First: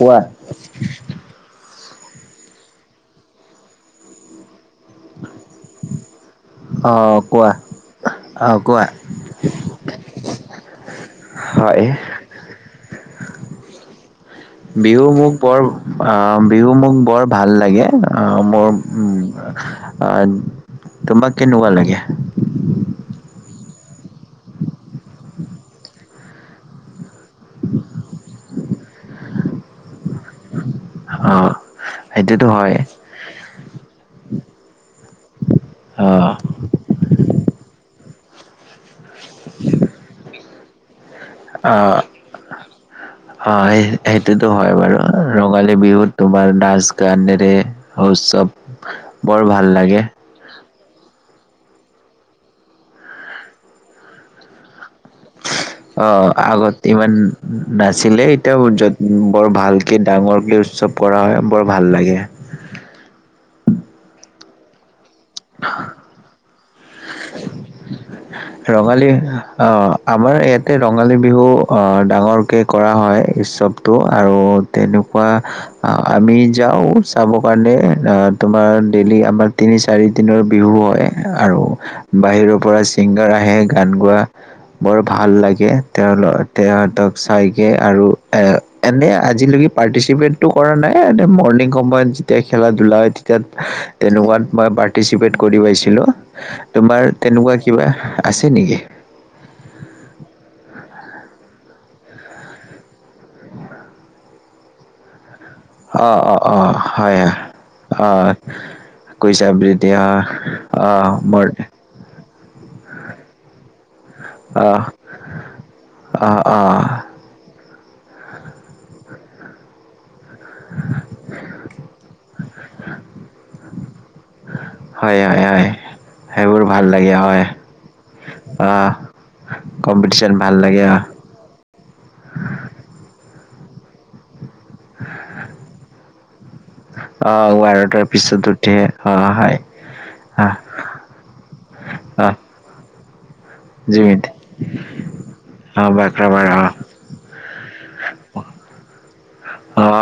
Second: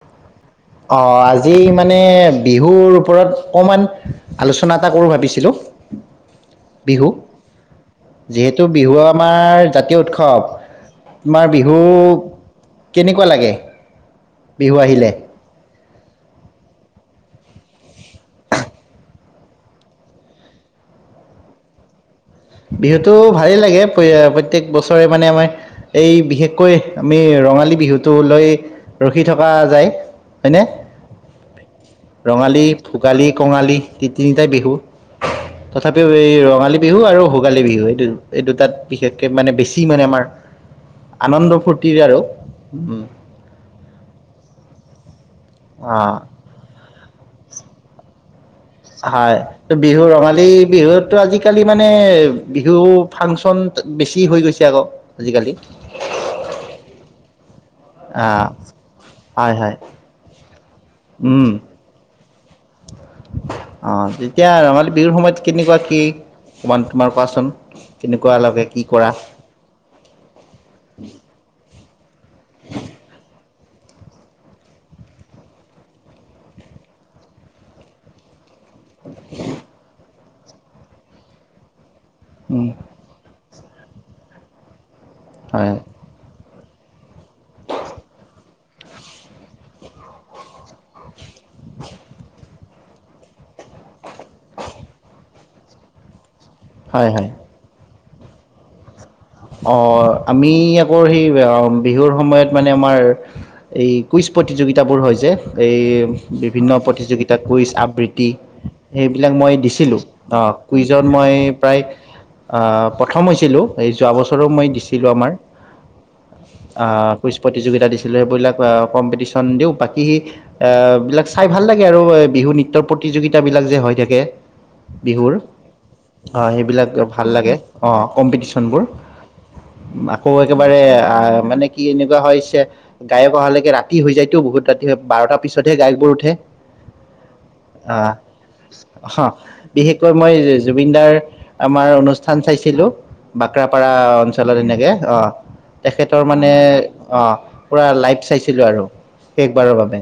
কোৱা। অ' আজি মান মানে বিহুৰ ওপৰত, অকমান আলোচনা চনা এটা কৰো ভাবিছিলো। বিহু। অ', কোৱা অ', যিহেতু কোৱা বিহু আমাৰ জাতীয় উৎসৱ, আমাৰ বিহু হয় কেনেকুৱা লাগে? বিহু মোক বৰ অ' বিহু মোক বৰ ভাল লাগে। আ মোৰ, তোমাক কেনেকুৱা লাগে? ভালে লাগে, প্ৰত্যেকবছৰে মানে আমাৰ এই বিশেষকৈ আমি ৰঙালী বিহুটো লৈ ৰখি থকা যায়। হয়নে? অ', সেইটোতো ৰঙালী, হয় ভোগালী, কঙালী তি-তিনি তে বিহু তথাপিও অ', এই ৰঙালী বিহু আৰু হ ভোগালী বিহু এইটো-এইটো তাত বিশেষকে মানে বেছি মানে আমাৰ আনন্দ-ফূৰ্তিৰ অ', আৰু উম অ সেইটোতো হয় বাৰু ৰঙালী অ বিহুত তোমাৰ নাচ গানেৰে উৎসৱ হয় বৰ ভাল ত লাগে বিহু ৰঙালী বিহুতটো আজিকালি মানে বিহু ফাংচন বেছি হৈ গৈছে আকৌ আজিকালি অ আগত ইমান নাছিলে অ এতিয়া যত বৰ হয় হয় ভালকে ডাঙৰকে উৎসৱ কৰা হয় বৰ ভাল লাগে আহ তেতিয়া ৰঙালী বিহুৰ সময়ত কেনেকুৱা কি অকমান তোমাৰ কোৱাচোন কেনেকুৱা লাগে কি ৰঙালী কৰা অ আমাৰ ইয়াতে ৰঙালী বিহু ডাঙৰকৈ কৰা হয় উৎসৱটো আৰু তেনেকুৱা আমি যাওঁ চাব কাৰণে তোমাৰ ডেলি আমাৰ তিনি চাৰি দিনৰ বিহু হয় আৰু বাহিৰৰ উম, পৰা আহে গান গোৱা বৰ ভাল লাগে হয় তেওঁলত তেহঁতক চাইগে আৰু এ এনে আজিলৈকে পাৰ্টিচিপেটটো কৰা নাই এ হল্ডি কম্পয়া খেলা ধূলা হয় তেতিয়া তেনেকুৱাত মই পাৰ্টিচিপেট কৰি পাইছিলোঁ হয় তোমাৰ হয় তেনেকুৱা আছে নেকি অ আমি আকৌ সেই বিহুৰ সময়ত মানে আমাৰ এই কুইজ প্ৰতিযোগিতাবোৰ হয় যে এই অ', অ', বিভিন্ন অ', হয়, প্ৰতিযোগিতাত কুইজ আবৃত্তি অ', সেইবিলাক কৈছা মই দিছিলোঁ এতিয়া অঁ কুইজত অ', মই মোৰ প্ৰায় প্ৰথম হৈছিলো এই যোৱা বছৰো মই অ', দিছিলোঁ আমাৰ অ', অ', কুইজ প্ৰতিযোগতি দি লেবিলাক কম্পিটিশ্যন দিওঁ বাক ই বিলাক চাই ভাল লাগে আৰু বিহু নৃত্য প্ৰতিযোগিতা বিলাক যে হৈ থাকে হয়, বিহুৰ হয়, হয়। অ সেইবিলাক ভাল লাগে অ কি অ', আকৌ কম্পিটিচন ভাল একেবাৰে লাগে অ', মানে কি এনেকুৱা হৈছে গা অহালৈকে ৰাতি হৈ যায়টো বহুত ৰাতি বাৰটা পিছতহে গায়কবোৰ উঠে অ', অ বাৰটাৰ পিছত উঠে অ হয়। বিশেষকৈ মই আহ, জুবিনদাৰ আমাৰ আহ, অনুষ্ঠান চাইছিলো বাক্ৰাপাৰা জুবিন অঞ্চলত এনেকৈ অ অ', তেখেতৰ বাক্ৰাবাৰ মানে অ', অ পূৰা লাইভ চাইছিলোঁ আৰু শেষবাৰৰ অ বাবে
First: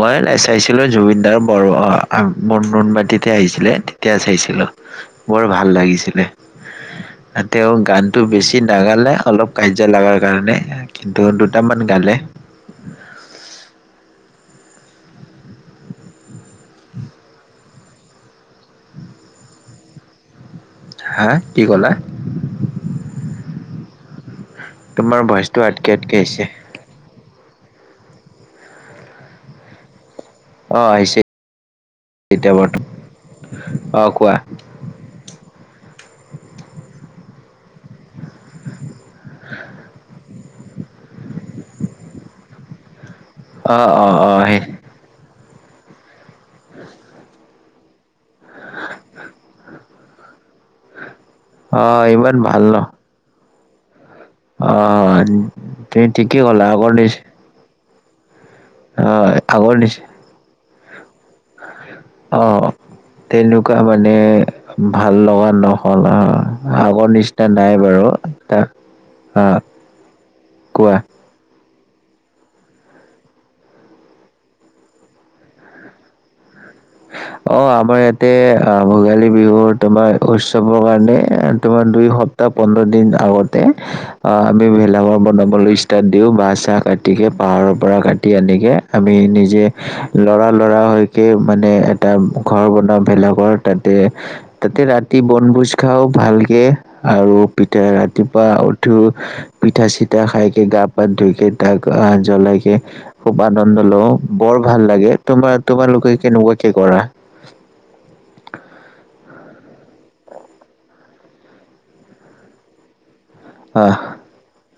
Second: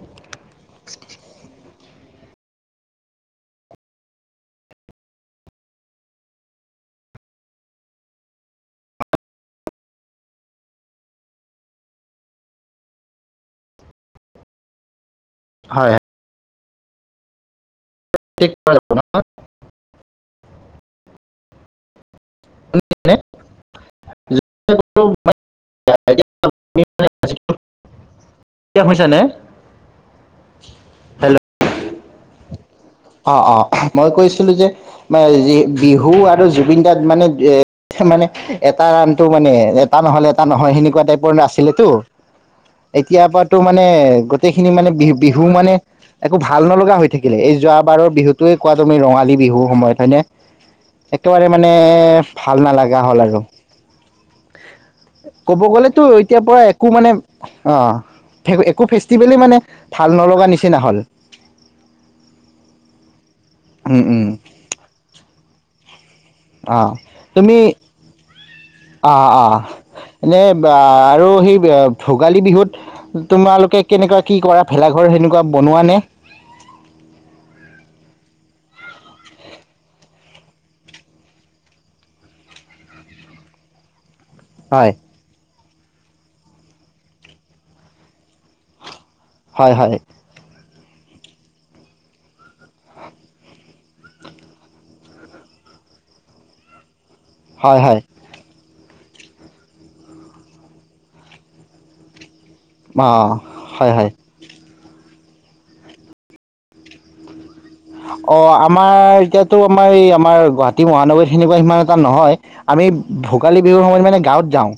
মই চাইছিলো জুবিনদাৰ বাৰু অ ম নোনমাটিতে আহিছিলে তেতিয়া চাইছিলো বৰ ভাল লাগিছিলে তেওঁ গানটো বেছি নাগালে অলপ কাজিয়া লগাৰ কাৰণে কিন্তু দুটামান গালে হয় হয় [inaudible] [unintelligible] হা কি ক'লা নে? তোমাৰ ভইচটো আটকে আটকে আহিছে হৈছে নে অ আহিছে এতিয়া বৰ্তম অ অ মই কৈছিলো যে মই বিহু আৰু জুবিন দাৰ মানে এ মানে এটা ৰাণটো মানে এটা নহলে এটা এটা নহয় সেনেকুৱা টাইপৰ আছিলেতো এতিয়াৰ পৰাতো অ মানে অ অ গোটেই সেই খিনি মানে বিহ বিহ ধু মানে একো ভাল নলগা হৈ থাকিলে এই যোৱা বাৰৰ বিহুটোয়ে কোৱা তুমি ৰঙালী বিহু সময়ত হয়নে একেবাৰে মানে অ ইমান ভাল ন নালাগা হ'ল আৰু অ ক'ব গলেতো তুমি এতিয়াৰ ঠিকেই পৰা ক'লা একো আগৰ মানে নিচ অ একো অ ফেষ্টিভেল মানে আগৰ নিচ ভাল নলগা নিচ চিনা হল অ তেনেকুৱা উম মানে উম ভাল লগা ন কলা আগৰ নিচিনা নাই বাৰু তাত অ অ এনে কোৱা আৰু সি ভোগালী বিহুত তোমালোকে কেনেকুৱা কি কৰা ভেলাঘৰ সেনেকুৱা বনোৱা নে অ আমাৰ ইয়াতে আহ ভোগালী বিহুৰ তোমাৰ উৎসৱৰ কাৰণে তোমাৰ দুই সপ্তাহ পোন্ধৰ দিন আগতে অ আমি হয়। ভেলাঘৰ বনাব লৈছ তাত দিওঁ বাঁহ চাহ কাটিকে পাহাৰৰ পৰা কাটি আনিকে আমি নিজে হয় হয় লৰা ল ল'ৰা হৈকে মানে এটা ঘৰ বনাওঁ ভেলাঘৰ তাতে তাতে ৰাতি বনভোজ খাওঁ ভালকে আৰু হয় পিঠাই হয় ৰাতিপুৱা উঠ ও পিঠা চিঠা খাইকে গা পা ধুকে তাক আহ জ্বলাই অ খুব আনন্দ হয় লওঁ হয় বৰ ভাল লাগে তোমাৰ তোমালোকে কেনেকুৱাকে কৰা অ আমাৰ এতিয়াতো আমাৰ এই আমাৰ গুৱাহাটী মহানগৰীত তেনেকুৱা সিমান এটা নহয় আমি ভোগালী বিহুৰ আহ সময়ত মানে গাঁৱত যাওঁ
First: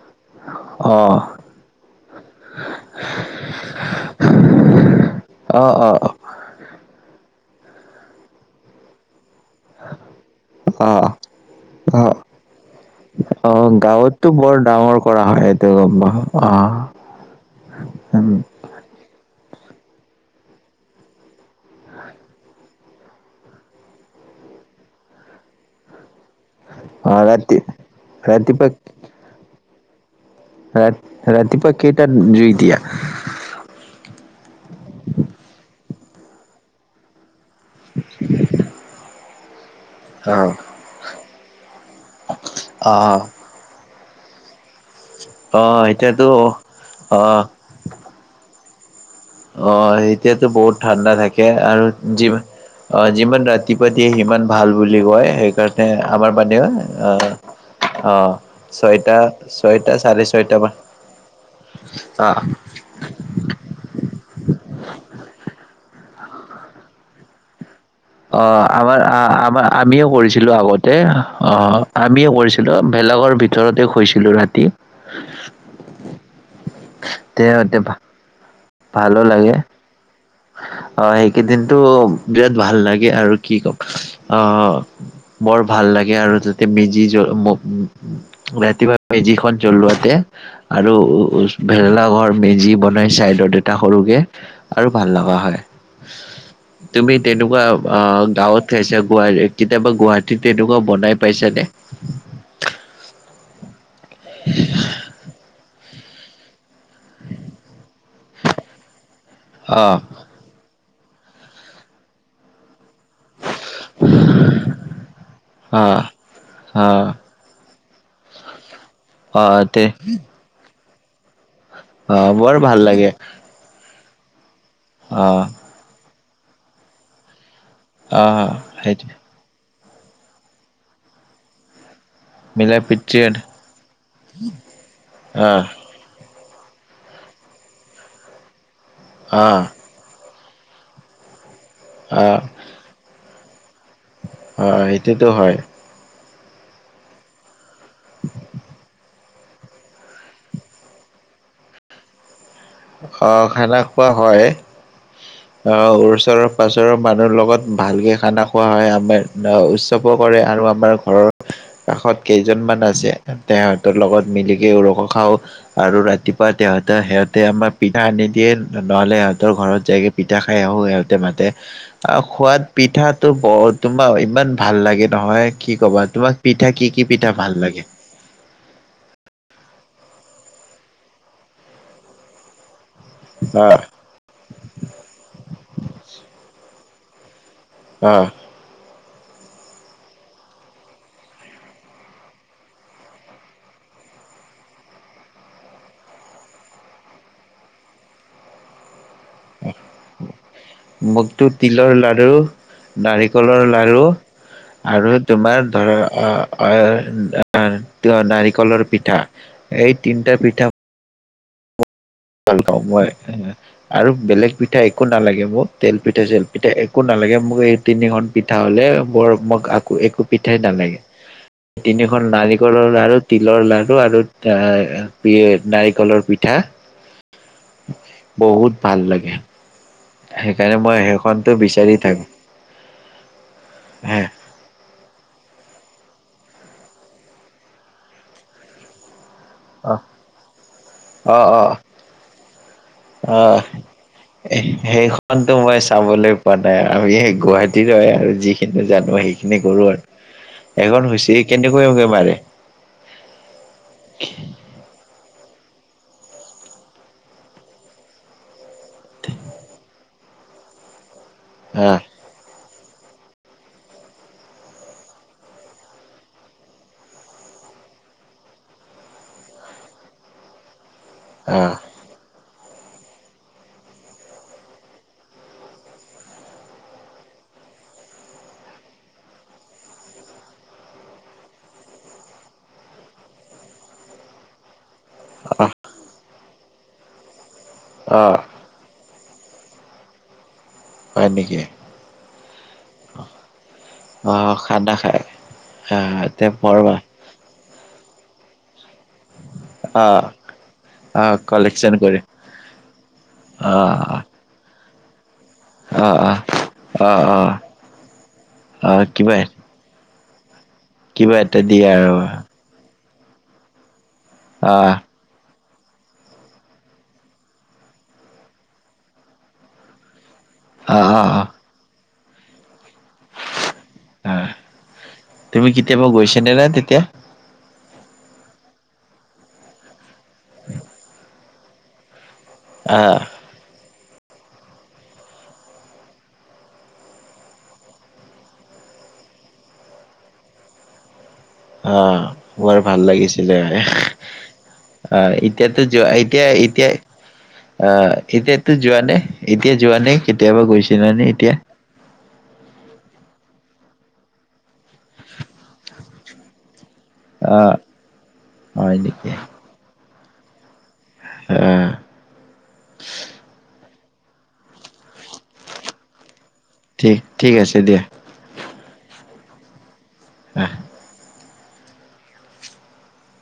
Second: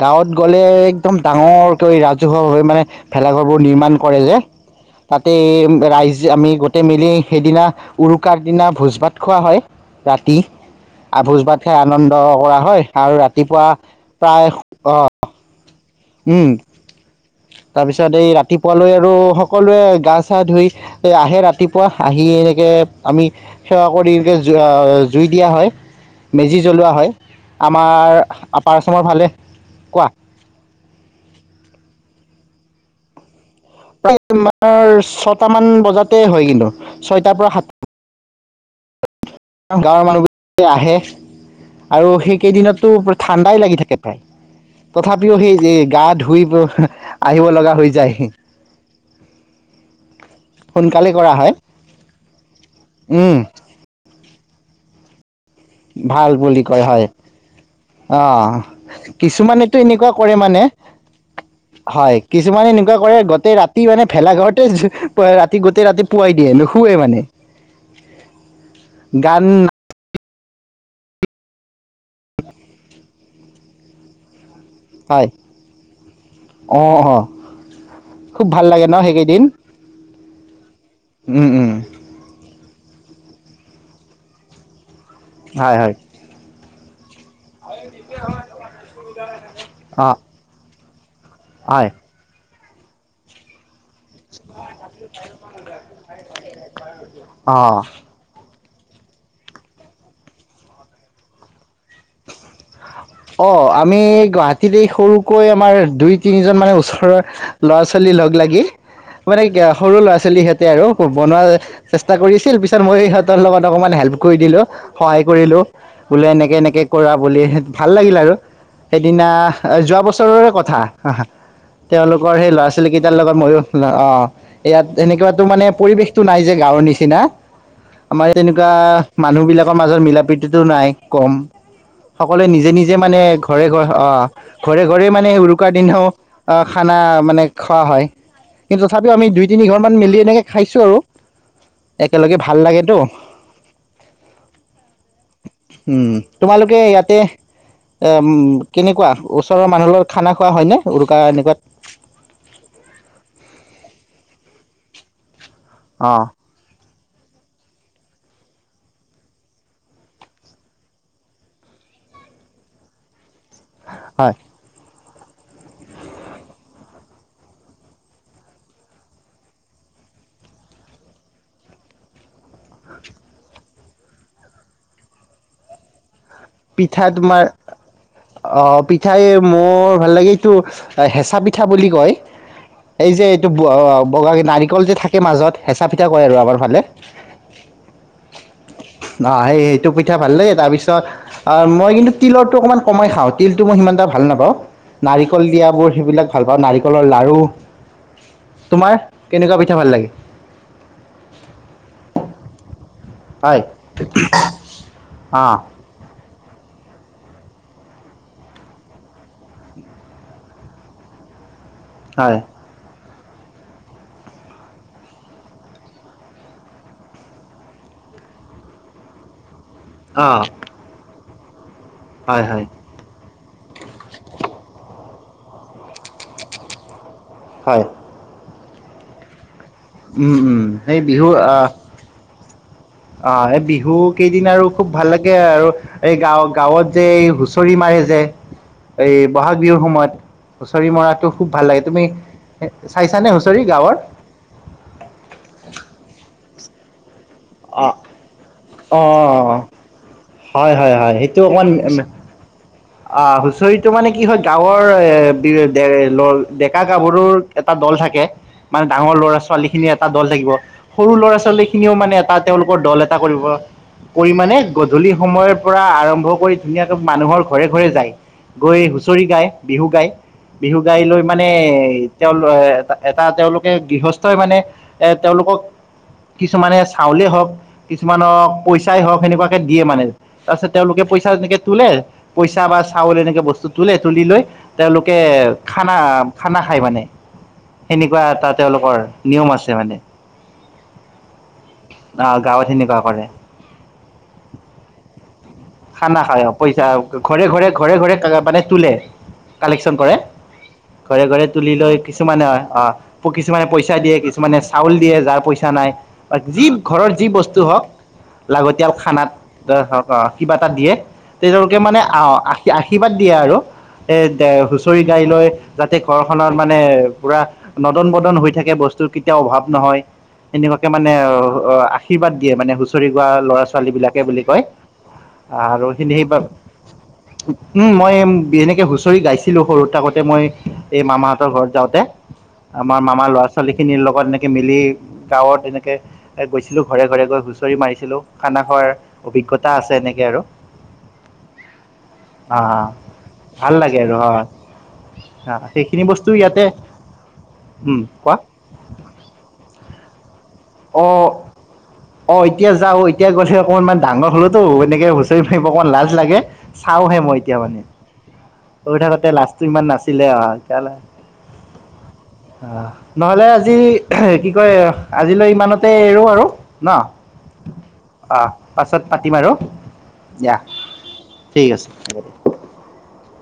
গাঁৱত গ'লে অ একদম ডাঙৰকৈ ৰাজহুৱা হৈ মানে ভেলাঘৰবোৰ নিৰ্মাণ কৰে যে তাতে অ অ ৰাইজ আমি গোটেই মিলি সেইদিনা উৰুকাৰ দিনা ভোজ ভাত ভাত খোৱা হয় ৰাতি অ আৰু ভোজ ভাত খাই অ আনন্দ কৰা হয় আৰু অ ৰাতিপুৱা প্ৰায় আহ অঁ তাৰপিছত এই ৰাতিপুৱালৈ আৰু সকলোৱে গা চা ধুই আহে ৰাতিপুৱা আহি এনেকে আমি সেৱা কৰি এনেকে জুই দিয়া হয় মেজি জ্বলোৱা অ হয় ৰাতি আমাৰ ৰাতিপুৱা আপাৰ আছামৰ ফালে কোৱা ৰা ৰাতিপুৱা কেইটাত জুই দিয়া সোনকালেই হয় কিন্তু ছয়টাৰ পৰা সাত গাঁৱৰ অ মানুহবিলাক আহে আৰু সেই কেইদিনতো পোৰা ঠাণ্ডাই লাগি থাকে [unintelligible] তথাপিও অ সেই গা এতিয়াতো ধুই অ আহিব লগা হৈ যায় অ এতিয়াতো বহুত সোনকালে ঠাণ্ডা কৰা থাকে হয় আৰু অ উম, যিমান ৰাতিপুৱা দিয়ে সিমান ভাল বুলি কয় সেই ভাল বুলি কয় হয় অ ছয়টা কিছুমানেতো ছয়টা এনেকুৱা চাৰে কৰে ছয়টা মানে মান হয় অ কিছুমানে এনেকুৱা কৰে গোটেই ৰাতি মানে ভেলাঘৰত ৰাতি গোতেই ৰাতি পুৱাই দিয়ে নোশুৱে মানে অ আমাৰ গান আমাৰ আমিও কৰিছিলোঁ আগত আমিয়ে কৰিছিলোঁ ভেলা ঘৰ ভিতৰতে শুইছিলোঁ ৰাতি হয় অ অ তেহঁতে ভা- খুব ভাল লাগে ন ভালো সেইকেইদিন লাগে অ উম, উম, সেইকেইদিনো বিৰাট ভাল লাগে আৰু কি কম অ অ বৰ হয়, ভাল হয়, লাগে আৰু তাতে মেজি জ উ ৰাতিপুৱা মেজিখন জ্বলোৱাতে অ', আৰু উ হয়, ভেলেলা ঘৰ মেজিপ বনাই চাইডত এটা সৰুকে আৰু ভাল [unintelligible] লগা হয় তুমি তেনেকুৱা অ'। গাঁৱত খাইছে গুৱাহাট কেতিয়াবা গুৱাহাটীত তেনেকুৱা বনাই পাইছে নে অ আমি গুৱাহাটীতে সৰুকৈ আমাৰ দুই তিনিজন মানে ওচৰৰ ল'ৰা ছোৱালী লগ লাগি মানে অ সৰু ল'ৰা ছোৱালী সহেঁতে আৰু বনোৱাৰ চেষ্টা কৰি আছিল পিছ তৰ মই ইহঁতৰ লগত অকমান হেল্প কৰি দিলো সহায় কৰিলো অ বোলো এনেকে এনেকে কৰা বুলি ভাল লাগিল আৰু সেইদিনা যোৱা বছৰৰে কথা হাঁ হাঁ তেওঁলোকৰ সেই বৰ ল'ৰা ভাল লাগে ছোৱালীকেইটাৰ লগত মইয়ো অঁ ইয়াত এনেকুৱাতো মানে পৰিৱেশ টো নাই যে গাঁৱৰ নিচিনা আমাৰ এনেকুৱা সেইটো মানুহ বিলাক ৰ মাজৰ মিলা প্ৰীতিতো নাই কম সকলোৱে নিজে মিলা নিজে মানে প্ৰীতিৰে ঘৰে ঘৰে অ ঘৰে ঘৰে মানে আহ উৰুকাৰ দিনাও খানা মানে খোৱা হয় কিন্ত তথাপিও আমি দুই আহ তিনি ঘৰ মান মিলি এনেকে খাইছো আৰু একেলগে আহ ভাল লাগেতো অ সেইটোতো হয় উম, তোমালোকে ইয়াতে এ কেনেকুৱা ওচৰৰ মানুহৰ খানা খোৱা হয়নে উৰুকা এনেকুৱাত খ খানা খোৱা হয় অ ওচৰৰ পাছৰৰ মানুহৰ লগত ভালকৈ খানা খোৱা হয় আমাৰ উৎসৱো কৰে আৰু আমাৰ ঘৰৰ কাষত কেইজনমান আছে তেহঁতৰ লগত হয় মিলিকে ওৰস খাওঁ আৰু ৰাতিপুৱা তেহঁৰ সিহঁত ততে আমাৰ পিঠা আনি দিয়ে নহলে সিহঁতৰ ঘৰত যায়গে পিঠা খাই আহো সিহঁতে মাতে আৰু খোৱাত পিঠাটো বৰ তোমাৰ ইমান ভাল লাগে নহয় কি ক'বা তোমাক কি কি পিঠা তোমাৰ ভাল লাগে? অ পিঠাই ম বৰ ভাল লাগে এইটো হেঁচা পিঠা বুলি কয় এই যে এইটো অ', নাৰিকল যে থাকে মাজত হেঁচা পিঠা কৰে আৰু আমাৰ ফালে অহ অ সেই সেইটো পিঠা ভাল দেই তাৰ পিছত আহ মই কিন্তু তিলৰো অকণমান কমাই খাওঁ তিলটো মই সিমান এটা ভাল নাপাওঁ নাৰিকল দিয়াবোৰ সেইবিলাক ভাল পাওঁ নাৰিকলৰ লাৰু তোমাৰ কেনেকুৱা পিঠা ভাল লাগে মোকতো তিলৰ লাডু হয় নাৰিকলৰ লাড়ু আৰু অ তোমাৰ ধৰা নাৰিকলৰ পিঠা এই তিনিটা পিঠা হয় ভাল খাওঁ হয় আৰু বেলেগ পিঠা একো নালাগে মোক তেল পিঠা চেল পিঠা একো নালাগে মোক এই তিনিখন পিঠা হলে বৰ মোক এক একো অ পিঠাই নালাগে তিনিখন হয় হয় নাৰিকলৰ লাৰু তিলৰ লাড়ু আৰু নাৰিকলৰ পিঠা হয় বহুত ভাল লাগে উম উম সেইকাৰণে সেই মই বিহু সেইখনতটো আহ বিচাৰি থাকো অ এই বিহু হে কেইদিন আৰু খুব ভাল লাগে আৰু এই গাঁৱ গাঁৱত যে এই হুঁচৰি মাৰে যে এই ব'হাগ বিহুৰ অ সময়ত হুঁচৰি মৰাটো অ খুব অ ভাল লাগে তুমি চাইছানে অ হুঁচৰি গাঁৱৰ সেইখনতো মই চাবলৈ পোৱাৰ নাই আৰু গুৱাহাটী হয় আৰু যিখিনি জানো অ সেইখিনি অ কৰো আৰু হয় হয় এখন হয় হৈছে সেইটো অকণমান কেনেকুৱাকে মাৰে অ হুচৰিটো মানে কি হয় গাঁৱৰ এ লল ডেকা গাভৰুৰ এটা দল থাকে। মানে ডাঙৰ ল'ৰা ছোৱালী খিনি ইয়াত এটা দল থাকিব সৰু ল'ৰা ছোৱালী খিনিও আহ মানে এটা তেওঁলোক দল এটা কৰিব। কৰি মানে গধূলি সময়ৰ পৰা আৰম্ভ কৰি ধুনীয়াকে মানুহৰ ঘৰে ঘৰে যায়। গৈ হুঁচৰি গায়, বিহু গায়। বিহু গাই লৈ মানে আহ তেওঁ ল এটা তেওঁলোকে গৃহস্থই মানে এ তেওঁলোকক কিছুমানে চাউলে হওক, কিছুমানক পইচাই হওক সেনেকুৱাকে দিয়ে মানে তাৰপিছত তেওঁলোকে পইচা তেনেকে তোলে পইচা বা চাউল এনেকে বস্তু তোলে। তুলি লৈ তেওঁলোকে আহ খানা- খানা খায় মানে। সেনেকুৱা আহ এটা তেওঁলোকৰ নিয়ম আছে মানে। হয় নেকি। আহ গাঁৱত সেনেকুৱা কৰে অ খানা খায়। খানা খায় অ। পইচা ঘৰে ঘৰে- ঘৰে ঘৰে মানে তোলে। কালেকচন কৰে। আহ ঘৰে আহ ঘৰে তুলি কালেকচন লৈ কৰে কিছুমানে হয় অ' প - কিছুমানে পইচা আহ দিয়ে কিছুমানে চাউল দিয়ে যাৰ পইচ চা নাই। অ যি ঘৰৰ অ যি অ বস্তু হওক অ লাগতিয়াল খানাত কিবা অ'। দিয়ে। কিবা এটা তেতিয়ালোকে দিয়ে মানে আৰু আশী- আশী আশীৰ্বাদ দিয়া আৰু। এ দে অ -হুঁচৰি গাই লৈ যাতে ঘৰ খনত মানে পুৰা নদন বদন হৈ থাকে। বস্তুৰ কেতিয়াও অভাৱ নহয়। এনেকুৱাকে মানে অ আ আশীৰ্বাদ দিয়ে মানে হুচ হুছৰি গোৱা লৰা ছোৱালীবলাকে অ বুলি কয়। তুমি আৰু কেতিয়াবা গৈছা সেইবাবে নে না তেতিয়া? উম মই এম্ এনেকে হুঁচৰি গাইছিলোঁ সৰুত থাক মই এই মামা ঘৰত যাওঁতে আমাৰ আহ মামাৰ ল'ৰা ছোৱালী খিনিৰ লগত এনেকে মিলি গাঁৱত এনেকে এ গৈছিলোঁ ঘৰে ঘৰে গৈ হুঁচৰি মাৰিছিলোঁ। খানা খোৱাৰ অভিজ্ঞ তা আছে এনেকে আৰু। হা অহ বৰ হা ভাল লাগিছিলে। ভাল লাগে আৰু হয় অহ এতিয়াতো সেইখিনি যোৱা বস্তু এতিয়া- ইয়াতে এতিয়া উম অহ কোৱা এতিয়াতো যোৱা নে? এতিয়া যোৱা নে? কেতিয়াবা গৈছিলানে এতিয়া? অ এতিয়া যাওঁ। এতিয়া গলে অকণ মান - মান ডাঙৰ হলত তো এনেকে হুচৰি মাৰিব অকমান লাজ লাগে চাওহে মই এতিয়া আহ মানে হয় হৈ থাকোতে নেকি লাজটো ইমান নাচ চছিলিল অ কলে অ আহ নহলে আজি কি কয় আজিলৈ ইমানতে এৰো আৰু ন ঠিক আছে দিয়া অঁ পাছত পাতিম আৰু দিয়া আহ ঠিক আছে হ'ব